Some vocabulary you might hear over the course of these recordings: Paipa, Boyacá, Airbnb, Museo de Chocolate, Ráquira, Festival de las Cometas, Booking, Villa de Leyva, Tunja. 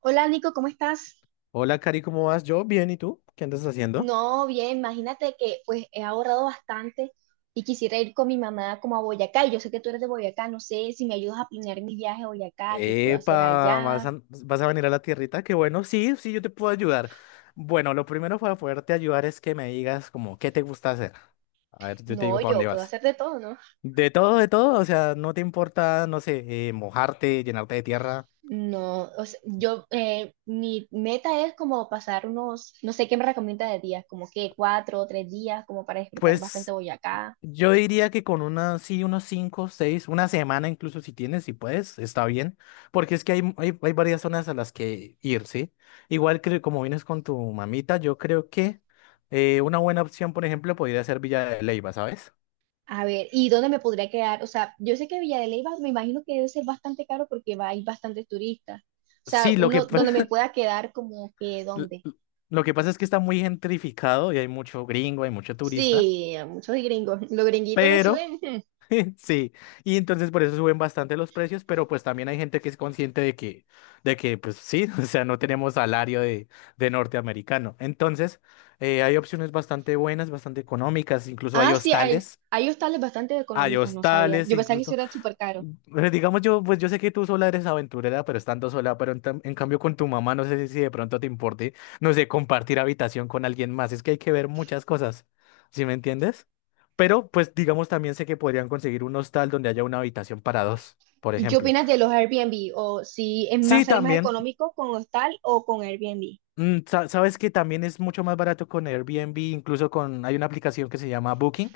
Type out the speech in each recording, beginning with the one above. Hola Nico, ¿cómo estás? Hola, Cari, ¿cómo vas? Yo bien, ¿y tú? ¿Qué andas haciendo? No, bien, imagínate que pues he ahorrado bastante y quisiera ir con mi mamá como a Boyacá. Y yo sé que tú eres de Boyacá, no sé si me ayudas a planear mi viaje a Boyacá, qué puedo hacer Epa, ¿vas allá. a, vas a venir a la tierrita? Qué bueno, sí, sí, yo te puedo ayudar. Bueno, lo primero para poderte ayudar es que me digas como qué te gusta hacer. A ver, yo te No, digo para yo dónde puedo vas. hacer de todo, ¿no? De todo, o sea, no te importa, no sé, mojarte, llenarte de tierra. No, o sea, yo, mi meta es como pasar unos, no sé qué me recomienda de días, como que cuatro o tres días, como para disfrutar bastante Pues Boyacá. Yo diría que con una sí, unos cinco, seis, una semana incluso si tienes, si puedes, está bien, porque es que hay varias zonas a las que ir, ¿sí? Igual que como vienes con tu mamita, yo creo que una buena opción, por ejemplo, podría ser Villa de Leyva, ¿sabes? A ver, ¿y dónde me podría quedar? O sea, yo sé que Villa de Leyva me imagino que debe ser bastante caro porque va, hay bastantes turistas. O sea, Sí, uno, donde me pueda quedar como que l- dónde? l- lo que pasa es que está muy gentrificado y hay mucho gringo, hay mucho turista, Sí, a muchos gringos. Los gringuitos le pero. suben. Hmm. Sí, y entonces por eso suben bastante los precios, pero pues también hay gente que es consciente de que, pues sí, o sea, no tenemos salario de norteamericano. Entonces, hay opciones bastante buenas, bastante económicas, incluso Ah, sí, hay, hay hostales bastante hay económicos, no sabía. hostales Yo pensaba que eso incluso era súper caro. pero digamos yo, pues yo sé que tú sola eres aventurera, pero estando sola, pero en cambio con tu mamá, no sé si de pronto te importe, no sé, compartir habitación con alguien más. Es que hay que ver muchas cosas, ¿sí me entiendes? Pero pues digamos también sé que podrían conseguir un hostal donde haya una habitación para dos, por ¿Y qué ejemplo. opinas de los Airbnb? ¿O si es más, Sí, sale más también. económico con hostal o con Airbnb? Sabes que también es mucho más barato con Airbnb, incluso con, hay una aplicación que se llama Booking,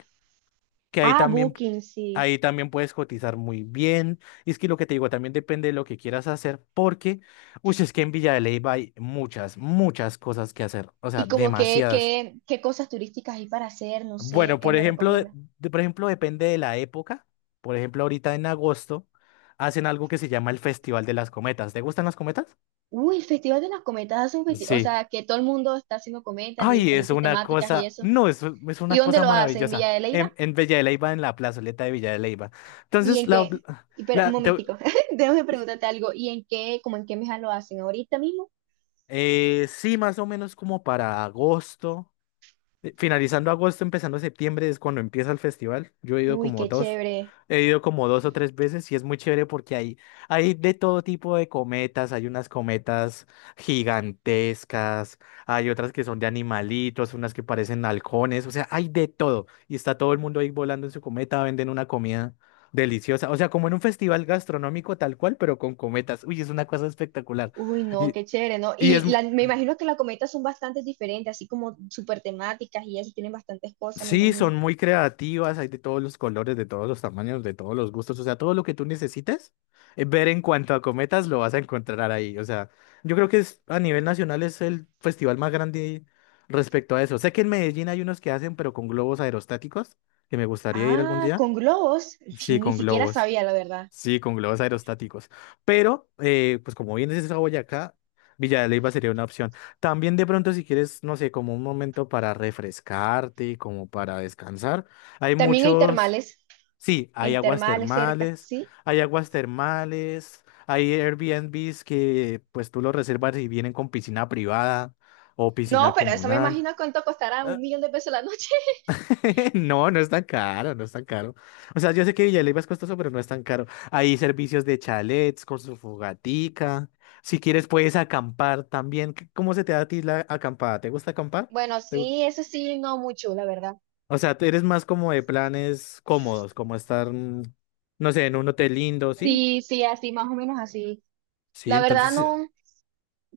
que ahí Ah, también. Booking, sí. Ahí también puedes cotizar muy bien. Y es que lo que te digo también depende de lo que quieras hacer, porque, uy, es que en Villa de Leyva hay muchas, muchas cosas que hacer. O sea, ¿Y como que, demasiadas. qué, qué cosas turísticas hay para hacer? No sé, Bueno, ¿qué por me ejemplo, recomiendas? Por ejemplo, depende de la época. Por ejemplo, ahorita en agosto hacen algo que se llama el Festival de las Cometas. ¿Te gustan las cometas? Uy, el Festival de las Cometas hace un festival, o Sí. sea, que todo el mundo está haciendo cometas de Ay, es diferentes una temáticas y cosa, eso. no, es ¿Y una dónde cosa lo hacen? ¿En maravillosa. Villa de En, Leyva? en Villa de Leyva, en la plazoleta de Villa de Leyva. ¿Y Entonces, en qué? Espera, un la, te- momentico, déjame preguntarte algo. ¿Y en qué, como en qué mesa lo hacen ahorita mismo? Sí, más o menos como para agosto. Finalizando agosto, empezando septiembre es cuando empieza el festival. Yo he ido Uy, como qué dos, chévere. he ido como dos o tres veces y es muy chévere porque hay de todo tipo de cometas. Hay unas cometas gigantescas, hay otras que son de animalitos, unas que parecen halcones, o sea, hay de todo. Y está todo el mundo ahí volando en su cometa, venden una comida deliciosa. O sea, como en un festival gastronómico tal cual, pero con cometas. Uy, es una cosa espectacular. Uy, no, Y- qué chévere, ¿no? y es, Y me imagino que las cometas son bastante diferentes, así como súper temáticas y eso, tienen bastantes cosas, me Sí, imagino. son muy creativas, hay de todos los colores, de todos los tamaños, de todos los gustos, o sea, todo lo que tú necesites ver en cuanto a cometas lo vas a encontrar ahí, o sea, yo creo que a nivel nacional es el festival más grande respecto a eso. Sé que en Medellín hay unos que hacen, pero con globos aerostáticos, que me gustaría ir algún Ah, día. con globos, Sí, ni con siquiera globos. sabía, la verdad. Sí, con globos aerostáticos. Pero, pues como bien dices a Boyacá, Villa de Leyva sería una opción. También de pronto si quieres, no sé, como un momento para refrescarte y como para descansar. Hay También hay muchos, termales, sí, en termales cerca, ¿sí? hay aguas termales, hay Airbnbs que pues tú los reservas y vienen con piscina privada o No, piscina pero eso me comunal. imagino cuánto costará un millón de pesos la noche. No, no es tan caro, no es tan caro. O sea, yo sé que Villaleiva es costoso, pero no es tan caro. Hay servicios de chalets con su fogatica. Si quieres, puedes acampar también. ¿Cómo se te da a ti la acampada? ¿Te gusta acampar? Bueno, ¿Te gu- sí, eso sí, no mucho, la verdad. O sea, tú eres más como de planes cómodos, como estar, no sé, en un hotel lindo, ¿sí? Sí, sí, así, más o menos así. Sí, La verdad, entonces, sí, no, o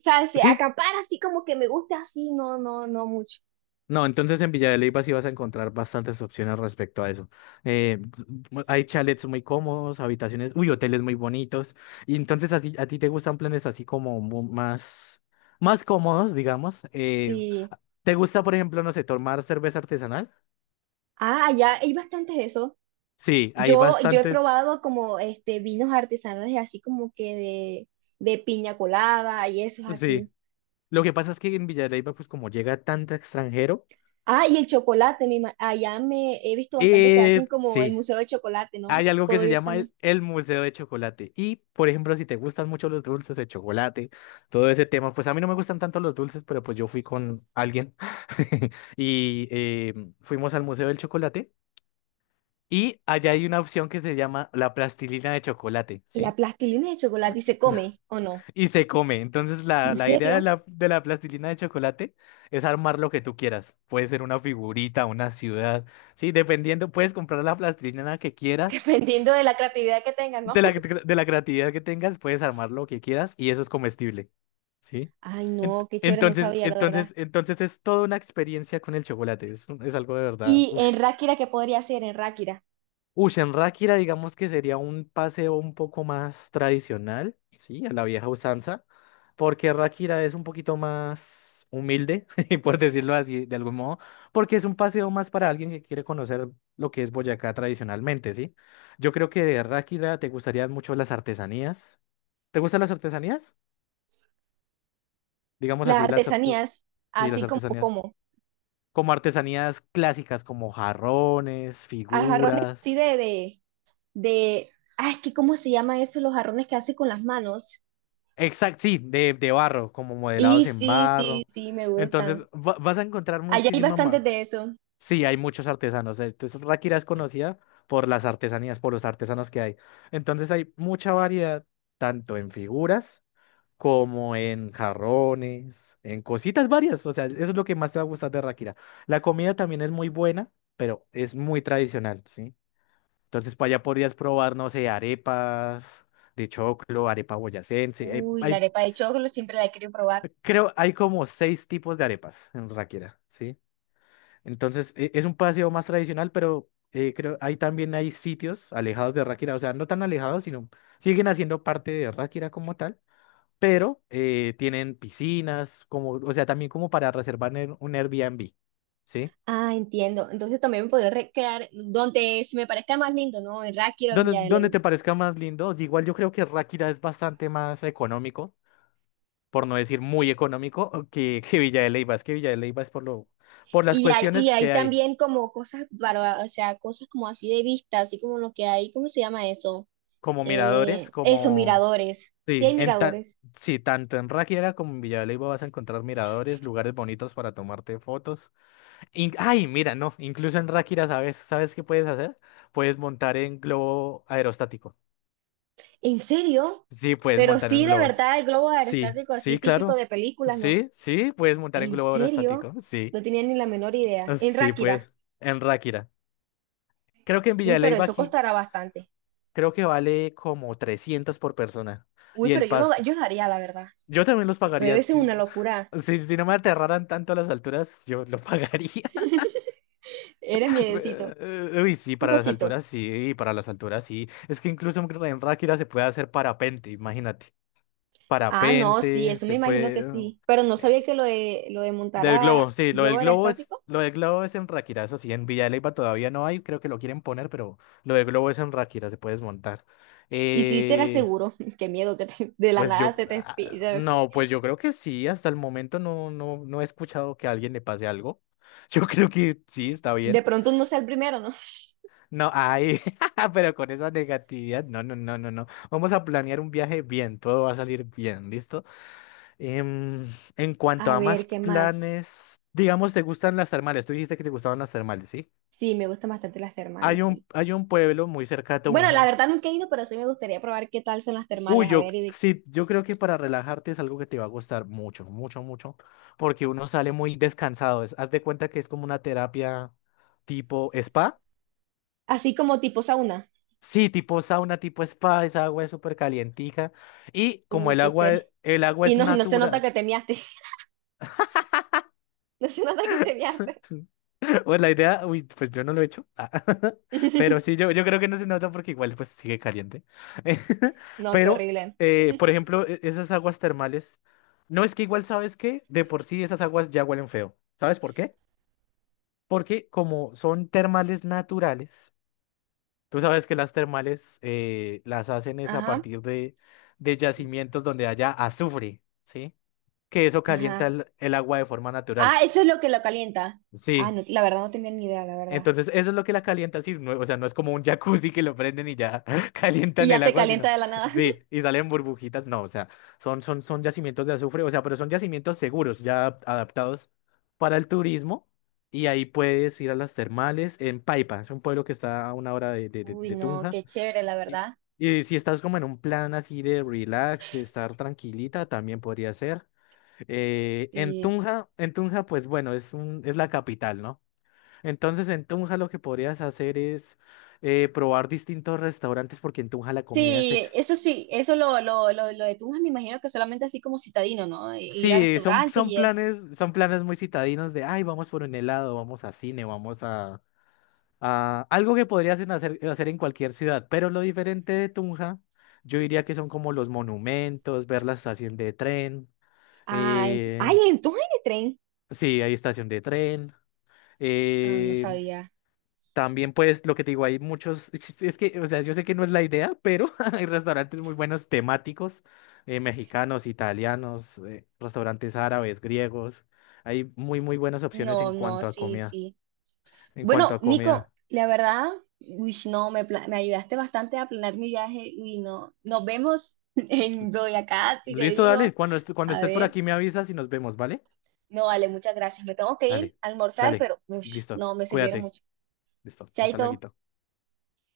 sea, si sí. acampar así como que me gusta así, no, no, no mucho. No, entonces en Villa de Leyva sí vas a encontrar bastantes opciones respecto a eso. Eh, hay chalets muy cómodos, habitaciones, uy, hoteles muy bonitos. Y entonces a ti, te gustan planes así como más cómodos, digamos. Sí. ¿Te gusta, por ejemplo, no sé, tomar cerveza artesanal? Ah, ya hay bastantes de eso. Sí, hay Yo he bastantes. probado como este vinos artesanales así como que de piña colada y eso es así. Sí. Lo que pasa es que en Villa de Leyva, pues como llega tanto extranjero, Ah, y el chocolate, allá me he visto bastante que hacen como el sí. museo de chocolate, ¿no? Hay algo que Puedo se ir llama también. el Museo de Chocolate. Y, por ejemplo, si te gustan mucho los dulces de chocolate, todo ese tema, pues a mí no me gustan tanto los dulces, pero pues yo fui con alguien y fuimos al Museo del Chocolate y allá hay una opción que se llama la plastilina de chocolate, ¿La ¿sí? plastilina de chocolate se La- come o no? Y se come. Entonces, la, ¿En la idea de serio? la plastilina de chocolate es armar lo que tú quieras. Puede ser una figurita, una ciudad, ¿sí? Dependiendo, puedes comprar la plastilina que quieras. Dependiendo de la creatividad que tengan, ¿no? De la creatividad que tengas, puedes armar lo que quieras y eso es comestible, ¿sí? Ay, Ent- no, qué chévere, no Entonces, sabía la verdad. entonces, entonces es toda una experiencia con el chocolate, es algo de verdad. Y Ush. en Ráquira, ¿qué podría hacer en Ráquira? Ush, en Ráquira digamos que sería un paseo un poco más tradicional, ¿sí? A la vieja usanza, porque Ráquira es un poquito más humilde, por decirlo así, de algún modo, porque es un paseo más para alguien que quiere conocer lo que es Boyacá tradicionalmente, ¿sí? Yo creo que de Ráquira te gustarían mucho las artesanías. ¿Te gustan las artesanías? Digamos Las así, artesanías, sí, las así como, artesanías. como, Como artesanías clásicas, como jarrones, a jarrones figuras. así de, ay, es que ¿cómo se llama eso? Los jarrones que hace con las manos. Exacto, sí, de, barro, como Y modelados en sí, sí, barro. sí, me Entonces, gustan. Vas a encontrar Allá hay muchísima bastantes más. de eso. Sí, hay muchos artesanos. Entonces, Ráquira es conocida por las artesanías, por los artesanos que hay. Entonces, hay mucha variedad, tanto en figuras, como en jarrones, en cositas varias. O sea, eso es lo que más te va a gustar de Ráquira. La comida también es muy buena, pero es muy tradicional, ¿sí? Entonces, para allá podrías probar, no sé, arepas de choclo, arepa boyacense. Hay, Uy, la hay- arepa de choclo siempre la quiero probar. creo, hay como seis tipos de arepas en Ráquira, ¿sí? Entonces, es un paseo más tradicional, pero creo, ahí también hay sitios alejados de Ráquira, o sea, no tan alejados, sino siguen haciendo parte de Ráquira como tal pero tienen piscinas, como, o sea, también como para reservar en un Airbnb, ¿sí? Ah, entiendo. Entonces también me podría recrear donde se me parezca más lindo, ¿no? En Ráquira o en Donde, Villa de donde Leyva. te parezca más lindo, igual yo creo que Ráquira es bastante más económico, por no decir muy económico, que Villa de Leyva, es que Villa de Leyva es por lo, por las Y cuestiones ahí que hay, también como cosas, para, o sea, cosas como así de vista, así como lo que hay, ¿cómo se llama eso? como miradores, Eso, como, miradores. Sí sí, hay miradores. sí, tanto en Ráquira como en Villa de Leyva vas a encontrar miradores, lugares bonitos para tomarte fotos. Ay, mira, no, incluso en Ráquira, ¿sabes? ¿Sabes qué puedes hacer? Puedes montar en globo aerostático. ¿En serio? Sí, puedes Pero montar en sí, de globos. verdad, el globo Sí, aerostático así sí, típico claro. de películas, ¿no? Sí, sí, puedes montar en ¿En globo serio? aerostático. Sí, No tenía ni la menor idea. Ah, En sí, Ráquira. pues, en Ráquira. Creo que en Uy, Villa de pero Leyva eso aquí, costará bastante. creo que vale como 300 por persona. Uy, Y pero el yo lo, pas, yo lo haría, la verdad. yo también los Eso pagaría. debe ser Si, una locura. si no me aterraran tanto las alturas, yo lo pagaría. Eres miedecito. Uy, sí, Un para las poquito. alturas sí, para las alturas sí. Es que incluso en Ráquira se puede hacer parapente, imagínate. Ah, no, sí, Parapente, eso me se imagino que puede, ¿no? sí. Pero no eh, sabía que lo de montar Del a globo, sí, lo del globo era globo es, estático. lo del globo es en Ráquira, eso sí, en Villa de Leyva todavía no hay, creo que lo quieren poner, pero lo del globo es en Ráquira, se puede desmontar. Y sí será Eh, seguro. Qué miedo que de la pues nada yo, se te... no, pues yo creo que sí, hasta el momento no, no, no he escuchado que a alguien le pase algo. Yo creo que sí, está De bien. pronto no sea el primero, ¿no? No, ay, pero con esa negatividad, no, no, no, no, no. Vamos a planear un viaje bien, todo va a salir bien, ¿listo? Em, en cuanto A a más ver, ¿qué más? planes, digamos, ¿te gustan las termales? Tú dijiste que te gustaban las termales, ¿sí? Sí, me gustan bastante las Hay termales, sí. un, hay un pueblo muy cerca de Bueno, la Tunja. verdad nunca he ido, pero sí me gustaría probar qué tal son las Uy, termales. A yo, ver, sí, yo creo que para relajarte es algo que te va a gustar mucho, mucho, mucho, porque uno sale muy descansado. Haz de cuenta que es como una terapia tipo spa. así como tipo sauna. Sí, tipo sauna, tipo spa, esa agua es súper calientica. Y como Uy, el qué agua, chévere. el agua Y es no, no se nota que natura. te miaste. No se nota que te miaste. Pues la idea, uy, pues yo no lo he hecho. Ah, Pero sí, yo creo que no se nota porque igual pues sigue caliente. No, qué Pero, horrible. Por ejemplo, esas aguas termales, no es que igual, ¿sabes qué? De por sí esas aguas ya huelen feo. ¿Sabes por qué? Porque como son termales naturales. Tú sabes que las termales las hacen es a Ajá, partir de, yacimientos donde haya azufre, ¿sí? Que eso calienta ajá. el agua de forma natural. Ah, eso es lo que lo calienta. Ah, Sí. no, la verdad no tenía ni idea, la verdad. Entonces, eso es lo que la calienta, sí. O sea, no es como un jacuzzi que lo prenden y ya Y calientan ya el se agua, calienta sino. de la nada. Sí, y salen burbujitas. No, o sea, son yacimientos de azufre, o sea, pero son yacimientos seguros, ya adaptados para el turismo. Y ahí puedes ir a las termales en Paipa, es un pueblo que está a una hora de, de de- Uy, de no, Tunja. qué chévere, la Y, verdad. y si estás como en un plan así de relax, de estar tranquilita, también podría ser. Eh, en Sí, Tunja, en Tunja, pues bueno, es la capital, ¿no? Entonces en Tunja lo que podrías hacer es probar distintos restaurantes porque en Tunja la comida es ex. Sí, eso lo de Tunja me imagino que solamente así como citadino, ¿no? E ir a Sí, son, restaurantes son y eso. planes, son planes muy citadinos de, ay, vamos por un helado, vamos a cine, vamos a. Ah, algo que podrías hacer en cualquier ciudad, pero lo diferente de Tunja, yo diría que son como los monumentos, ver la estación de tren. Ah, eh, ay, en Tunja hay de tren. sí, hay estación de tren. Ah, no eh, sabía. también, pues, lo que te digo, hay muchos. Es que, o sea, yo sé que no es la idea, pero hay restaurantes muy buenos temáticos, mexicanos, italianos, restaurantes árabes, griegos. Hay muy, muy buenas opciones en No, no, cuanto a sí, comida. sí. En cuanto Bueno, a Nico, comida. la verdad, uy, no, me, me ayudaste bastante a planear mi viaje. Y no, nos vemos en Boyacá, si te Listo, dale. digo. Cuando A estés por ver. aquí me avisas y nos vemos, ¿vale? No, vale, muchas gracias. Me tengo que ir Dale, a almorzar, dale. pero ush, Listo. no, me sirvieron Cuídate. mucho. Listo. Hasta Chaito. luego.